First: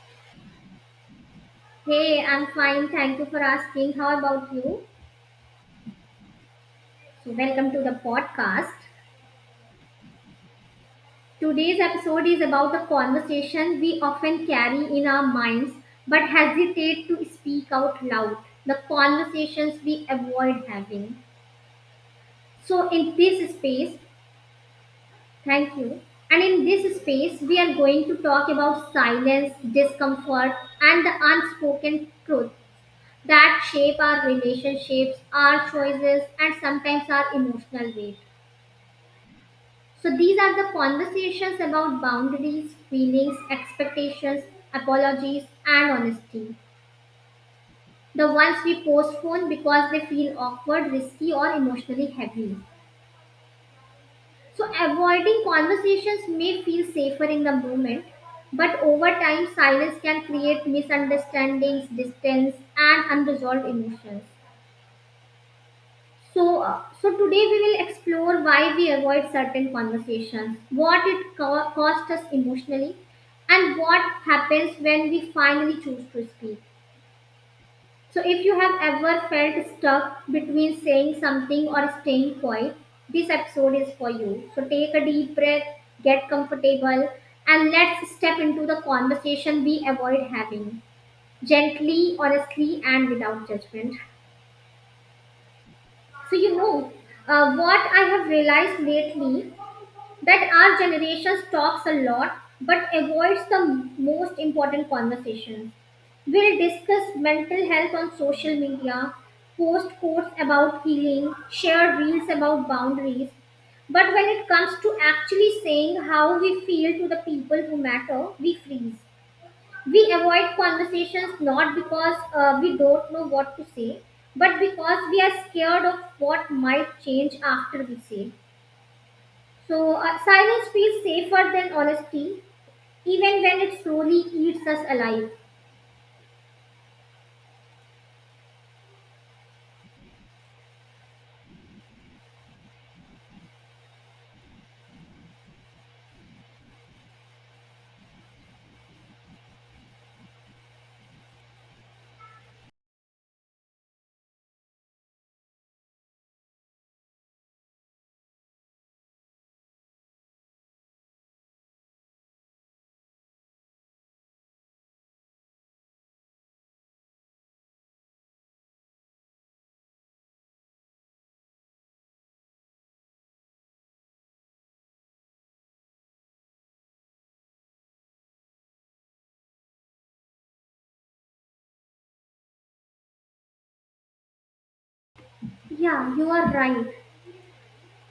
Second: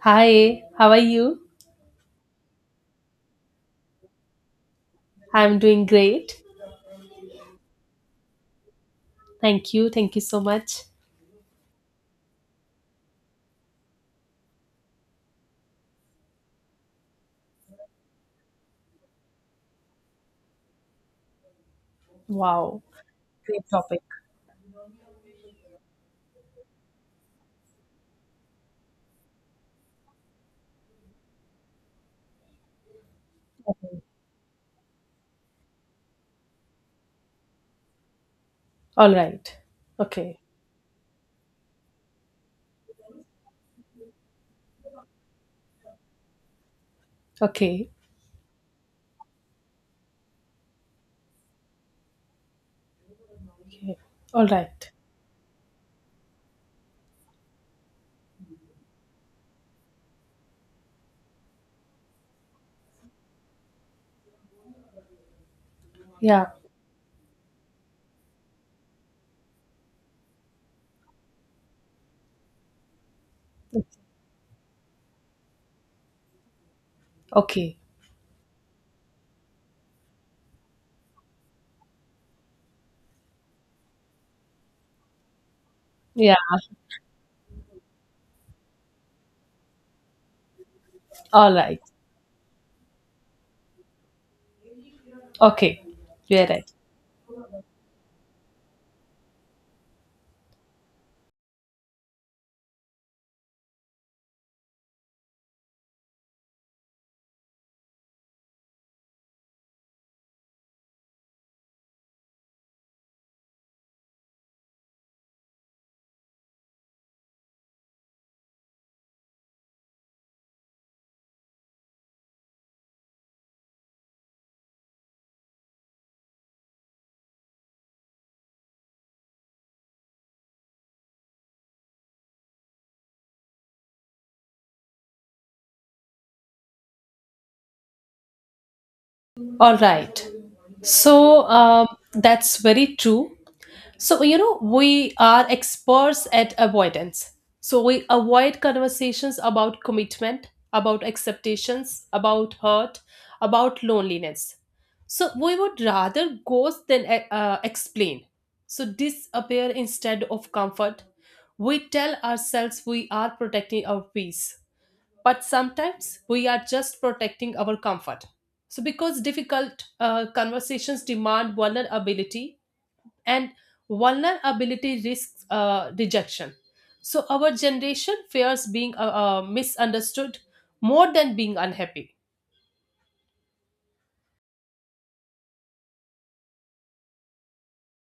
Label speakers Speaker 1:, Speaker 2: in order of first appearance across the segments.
Speaker 1: Hi, how are you?
Speaker 2: Hey, I'm fine. Thank you for asking. How about you?
Speaker 1: I'm doing great.
Speaker 2: So, welcome to the podcast.
Speaker 1: Thank you. Thank you so much.
Speaker 2: Today's episode is about the conversation we often carry in our minds but hesitate to speak out loud. The conversations we avoid having.
Speaker 1: Wow,
Speaker 2: So, in this
Speaker 1: great
Speaker 2: space,
Speaker 1: topic.
Speaker 2: thank you. And in this space, we are going to talk about silence, discomfort, and the unspoken truth that shape our relationships, our choices, and sometimes our emotional weight.
Speaker 1: All right.
Speaker 2: So
Speaker 1: Okay.
Speaker 2: these are the conversations about boundaries, feelings, expectations, apologies, and honesty.
Speaker 1: Okay.
Speaker 2: The ones we postpone because they feel awkward, risky, or emotionally heavy.
Speaker 1: Okay. All
Speaker 2: So
Speaker 1: right.
Speaker 2: avoiding conversations may feel safer in the moment, but over time, silence can create misunderstandings, distance, and unresolved emotions.
Speaker 1: Yeah.
Speaker 2: So today we will explore why we avoid certain conversations, what it costs us emotionally, and what happens when we finally choose to speak.
Speaker 1: Okay.
Speaker 2: So, if you have ever felt stuck between saying something or staying quiet, this episode is for you. So, take a deep breath, get
Speaker 1: Yeah.
Speaker 2: comfortable, and let's step into the conversation we avoid having
Speaker 1: All right.
Speaker 2: gently, honestly, and without judgment.
Speaker 1: Okay.
Speaker 2: So
Speaker 1: You're
Speaker 2: you
Speaker 1: right.
Speaker 2: know what I have realized lately that our generation talks a lot but avoids the most important conversations. We'll discuss mental health on social media, post quotes about healing, share reels about boundaries. But when it comes to actually saying how we feel to the people who matter, we freeze. We avoid conversations not because we don't know what to say, but because we are scared of what might change after we say. So silence feels safer than honesty even when it slowly eats us alive.
Speaker 1: All right. So that's very true. So, you know, we are experts at avoidance. So, we avoid conversations about commitment, about acceptations, about hurt, about loneliness. So, we would rather ghost than explain. So, disappear instead of comfort. We tell ourselves we are protecting our peace, but sometimes we are just protecting our comfort. So, because difficult conversations demand vulnerability, and vulnerability risks rejection. So, our generation fears being misunderstood more than being unhappy.
Speaker 2: Yeah, you are right.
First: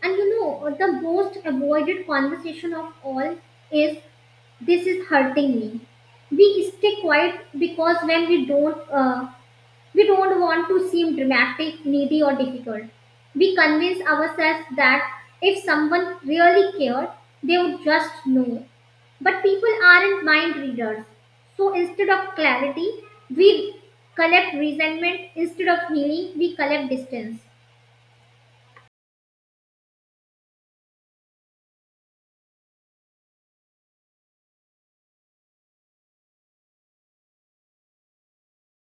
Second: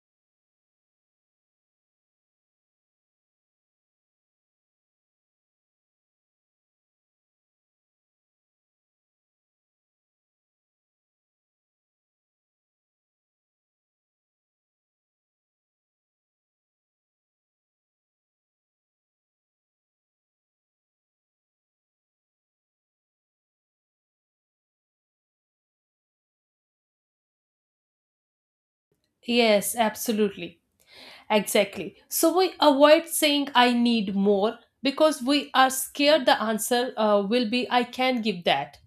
Speaker 2: And you know the most avoided conversation of all is, this is hurting me. We stay quiet because when we don't, we don't want to seem dramatic, needy, or difficult. We convince ourselves that if someone really cared, they would just know. But people aren't mind readers. So instead of clarity, we collect resentment. Instead of healing, we collect distance.
Speaker 1: Yes, absolutely. Exactly. So, we avoid saying I need more because we are scared the answer will be I can give that.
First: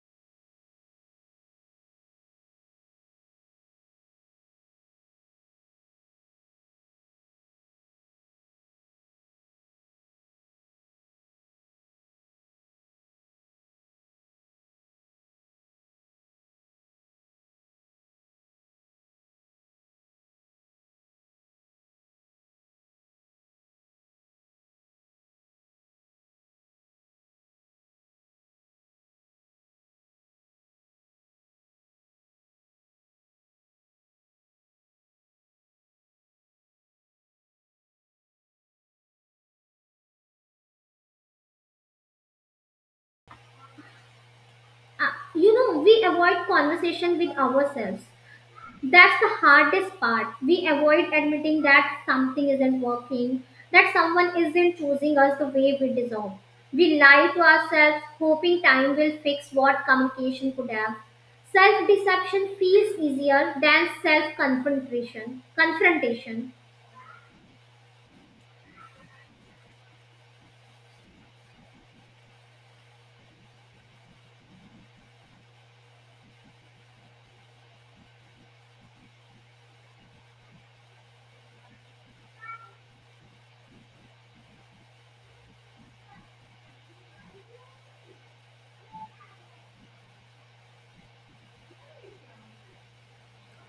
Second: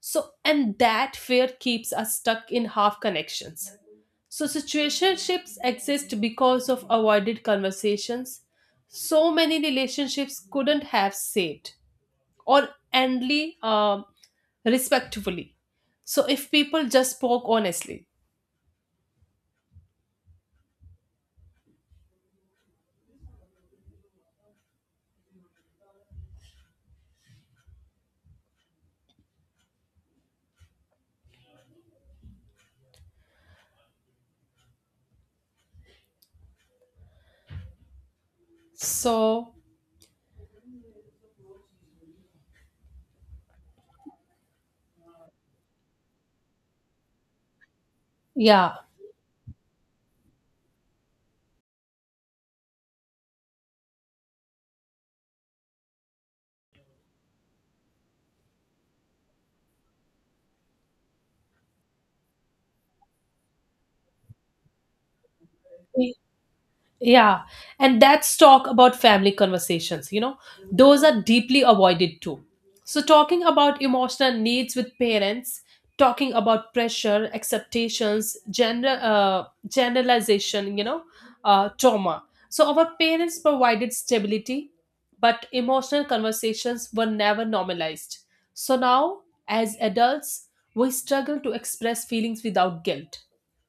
Speaker 1: So, and that fear keeps us stuck in half connections. So, situationships exist because of avoided conversations. So many relationships couldn't have saved or endly respectfully. So, if people just spoke honestly. So,
Speaker 2: You know, we avoid conversation with ourselves.
Speaker 1: yeah.
Speaker 2: That's the hardest part. We avoid admitting that something isn't working, that someone isn't choosing us the way we deserve. We lie to ourselves, hoping time will fix what communication could have. Self deception feels easier than self confrontation. Confrontation.
Speaker 1: Yeah, and that's talk about family conversations, you know, those are deeply avoided too. So, talking about emotional needs with parents, talking about pressure, acceptations, gender, generalization, you know, trauma. So, our parents provided stability, but emotional conversations were never normalized. So, now as adults, we struggle to express feelings without guilt.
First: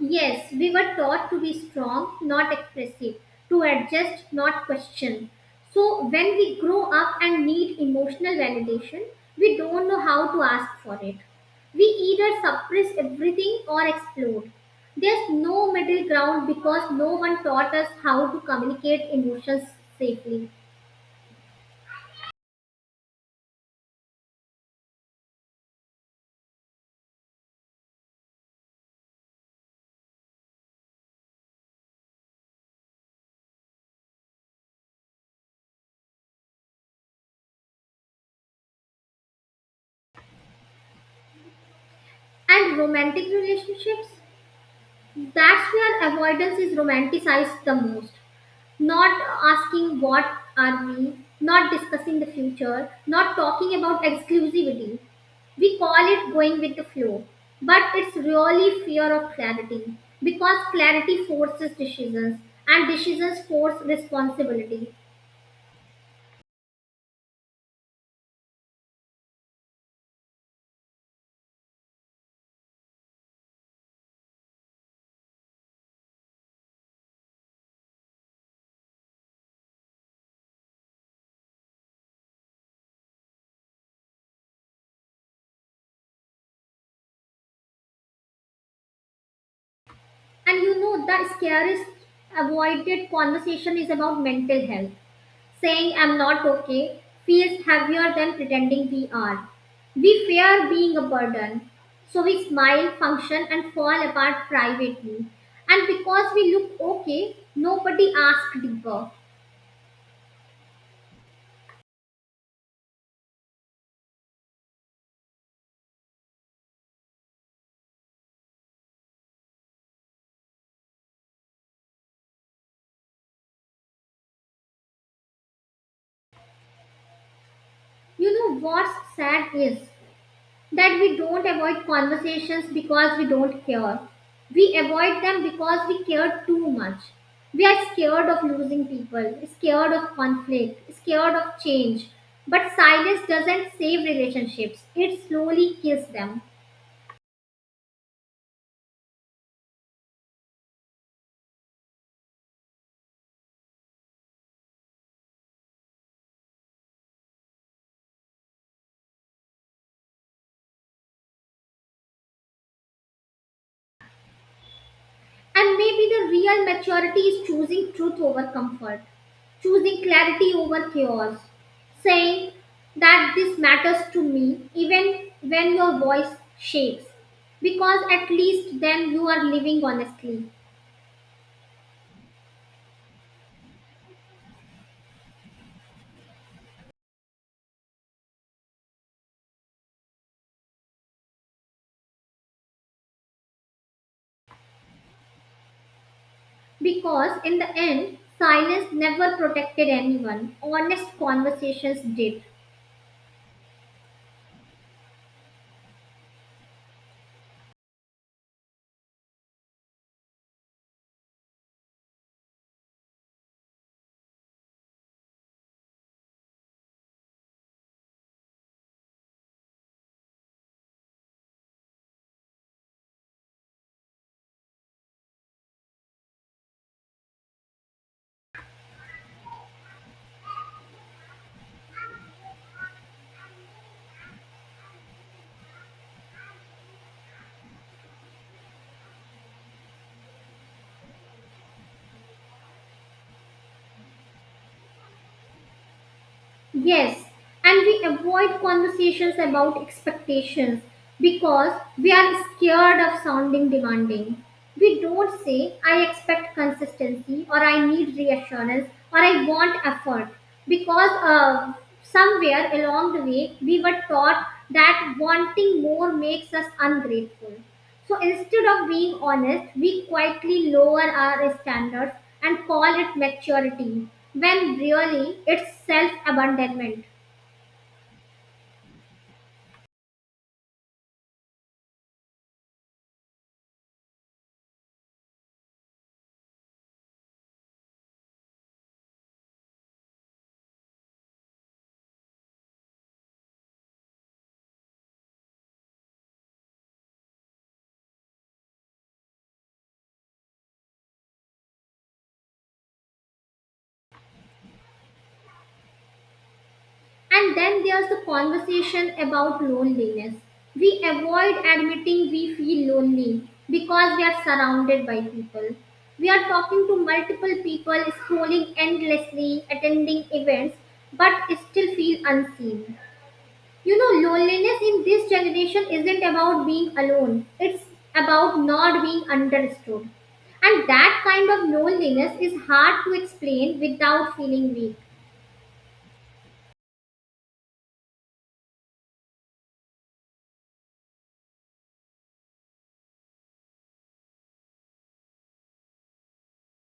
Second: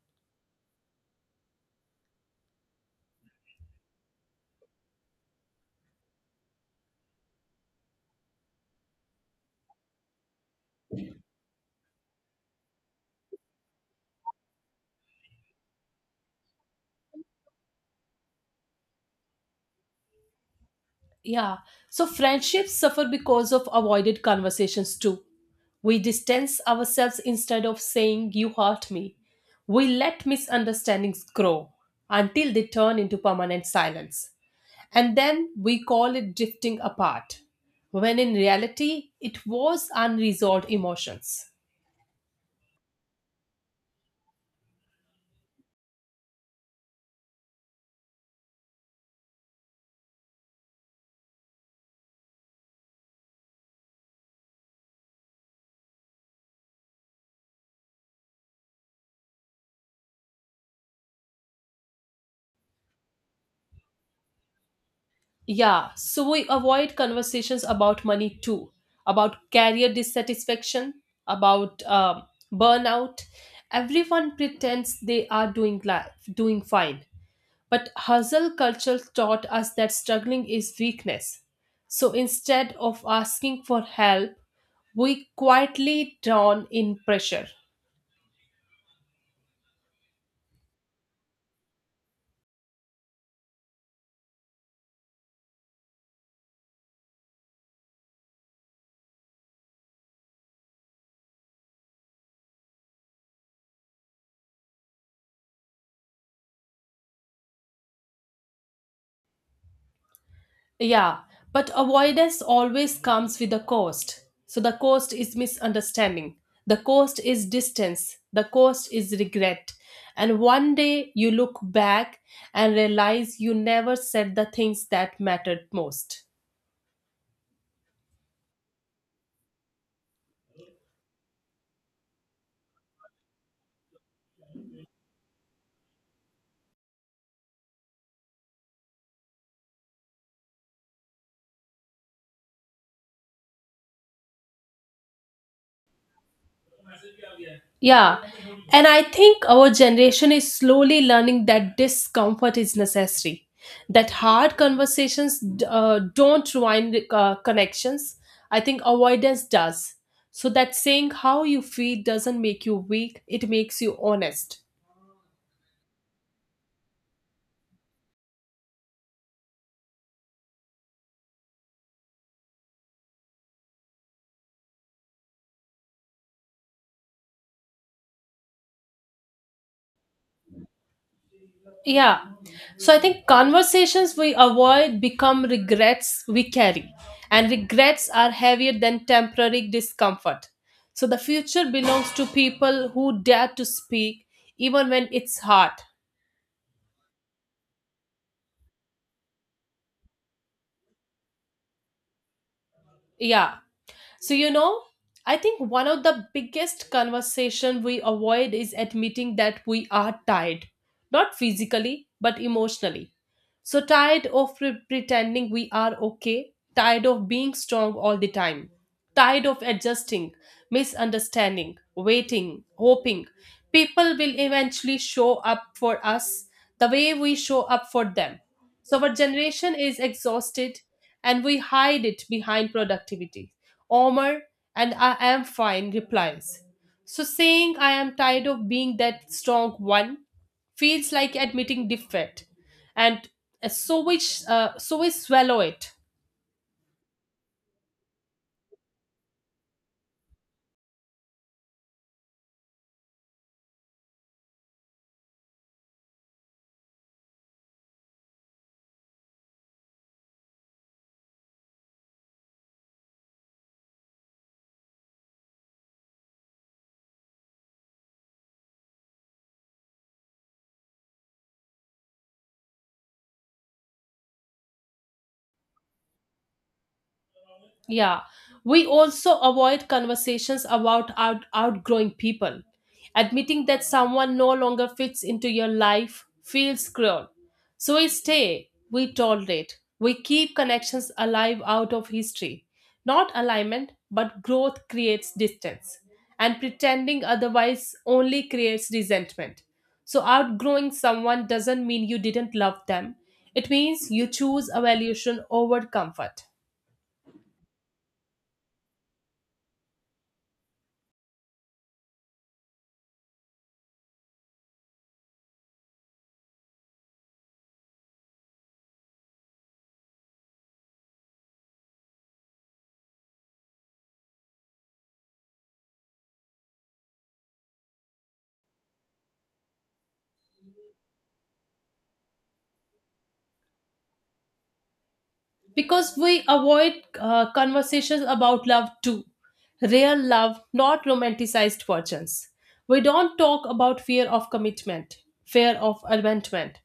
Speaker 2: Yes, we were taught to be strong, not expressive, to adjust, not question. So when we grow up and need emotional validation, we don't know how to ask for it. We either suppress everything or explode. There's no middle ground because no one taught us how to communicate emotions safely.
Speaker 1: Yeah. So friendships suffer because of avoided conversations too. We distance ourselves instead of saying, you hurt me. We let misunderstandings grow until they turn into permanent silence. And then we call it drifting apart, when in reality, it was unresolved emotions.
Speaker 2: And romantic relationships, that's where avoidance is romanticized the most. Not asking what are we, not discussing the future, not talking about exclusivity. We call it going with the flow, but it's really fear of clarity because clarity forces decisions and decisions force responsibility.
Speaker 1: Yeah, so we avoid conversations about money too, about career dissatisfaction, about burnout. Everyone pretends they are doing life, doing fine, but hustle culture taught us that struggling is weakness. So instead of asking for help, we quietly drown in pressure.
Speaker 2: And you know, the scariest avoided conversation is about mental health. Saying I'm not okay feels heavier than pretending we are. We fear being a burden, so we smile, function, and fall apart privately. And because we look okay, nobody asks deeper.
Speaker 1: Yeah, but avoidance always comes with a cost. So the cost is misunderstanding, the cost is distance, the cost is regret. And one day you look back and realize you never said the things that mattered most.
Speaker 2: You know what's sad is that we don't avoid conversations because we don't care. We avoid them because we care too much. We are scared of losing people, scared of conflict, scared of change. But silence doesn't save relationships, it slowly kills them.
Speaker 1: Yeah. And I think our generation is slowly learning that discomfort is necessary, that hard conversations don't ruin connections. I think avoidance does. So that saying how you feel doesn't make you weak, it makes you honest.
Speaker 2: And maybe the real maturity is choosing truth over comfort, choosing clarity over chaos, saying that this matters to me even when your voice shakes. Because at least then you are living honestly.
Speaker 1: Yeah. So I think conversations we avoid become regrets we carry. And regrets are heavier than temporary discomfort. So the future belongs to people who dare to speak, even when it's hard.
Speaker 2: Because in the end, silence never protected anyone, honest conversations did.
Speaker 1: Yeah. So, you know, I think one of the biggest conversation we avoid is admitting that we are tired, not physically, but emotionally. So tired of pretending we are okay, tired of being strong all the time, tired of adjusting, misunderstanding, waiting, hoping. People will eventually show up for us the way we show up for them. So, our generation is exhausted and we hide it behind productivity. Omar and I am fine replies. So, saying I am tired of being that strong one feels like admitting defeat, and so we swallow it.
Speaker 2: Yes, and we avoid conversations about expectations because we are scared of sounding demanding. We don't say, I expect consistency, or I need reassurance, or I want effort, because somewhere along the way we were taught that wanting more makes us ungrateful. So instead of being honest, we quietly lower our standards and call it maturity when really it's self abandonment.
Speaker 1: Yeah, we also avoid conversations about outgrowing people. Admitting that someone no longer fits into your life feels cruel. So we stay, we tolerate, we keep connections alive out of history. Not alignment, but growth creates distance. And pretending otherwise only creates resentment. So, outgrowing someone doesn't mean you didn't love them, it means you choose evaluation over comfort.
Speaker 2: And then there's the conversation about loneliness. We avoid admitting we feel lonely because we are surrounded by people. We are talking to multiple people, scrolling endlessly, attending events, but still feel unseen. You know, loneliness in this generation isn't about being alone, it's about not being understood. And that kind of loneliness is hard to explain without feeling weak.
Speaker 1: Because we avoid conversations about love too, real love, not romanticized versions. We don't talk about fear of commitment, fear of abandonment,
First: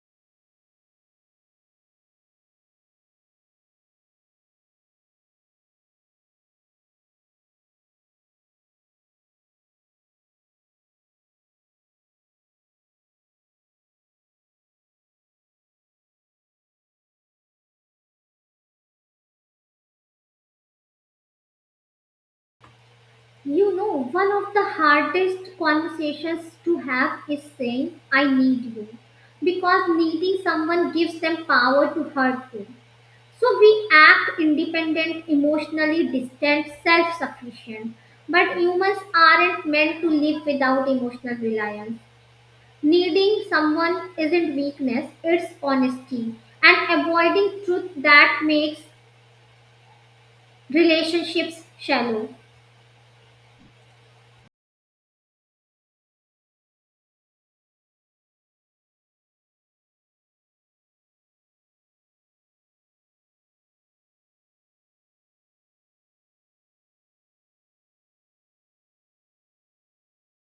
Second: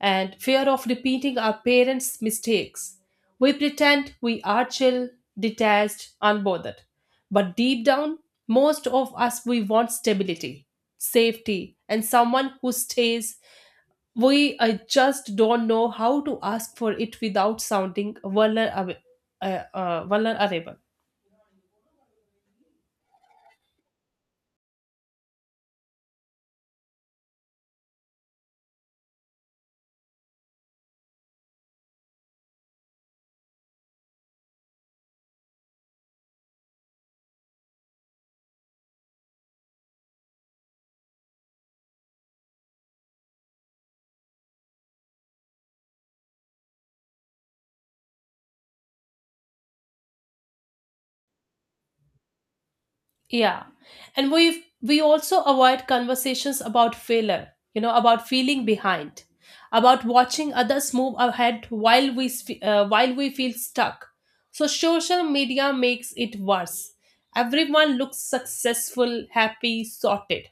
Speaker 1: and fear of repeating our parents mistakes. We pretend we are chill, detached, unbothered, but deep down most of us we want stability, safety, and someone who stays. We just don't know how to ask for it without sounding vulnerable. Vulnerable.
Speaker 2: You know, one of the hardest conversations to have is saying, I need you. Because needing someone gives them power to hurt you. So we act independent, emotionally distant, self sufficient. But humans aren't meant to live without emotional reliance. Needing someone isn't weakness, it's honesty and avoiding truth that makes relationships shallow.
Speaker 1: Yeah, and we also avoid conversations about failure. You know, about feeling behind, about watching others move ahead while we while we feel stuck. So social media makes it worse. Everyone looks successful, happy, sorted.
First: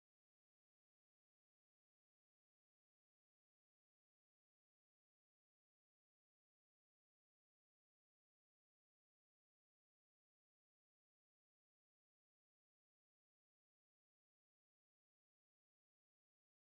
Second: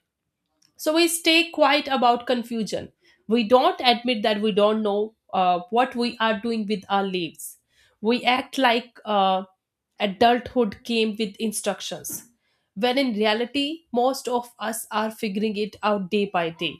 Speaker 1: So we stay quiet about confusion. We don't admit that we don't know what we are doing with our lives. We act like adulthood came with instructions, when in reality, most of us are figuring it out day by day.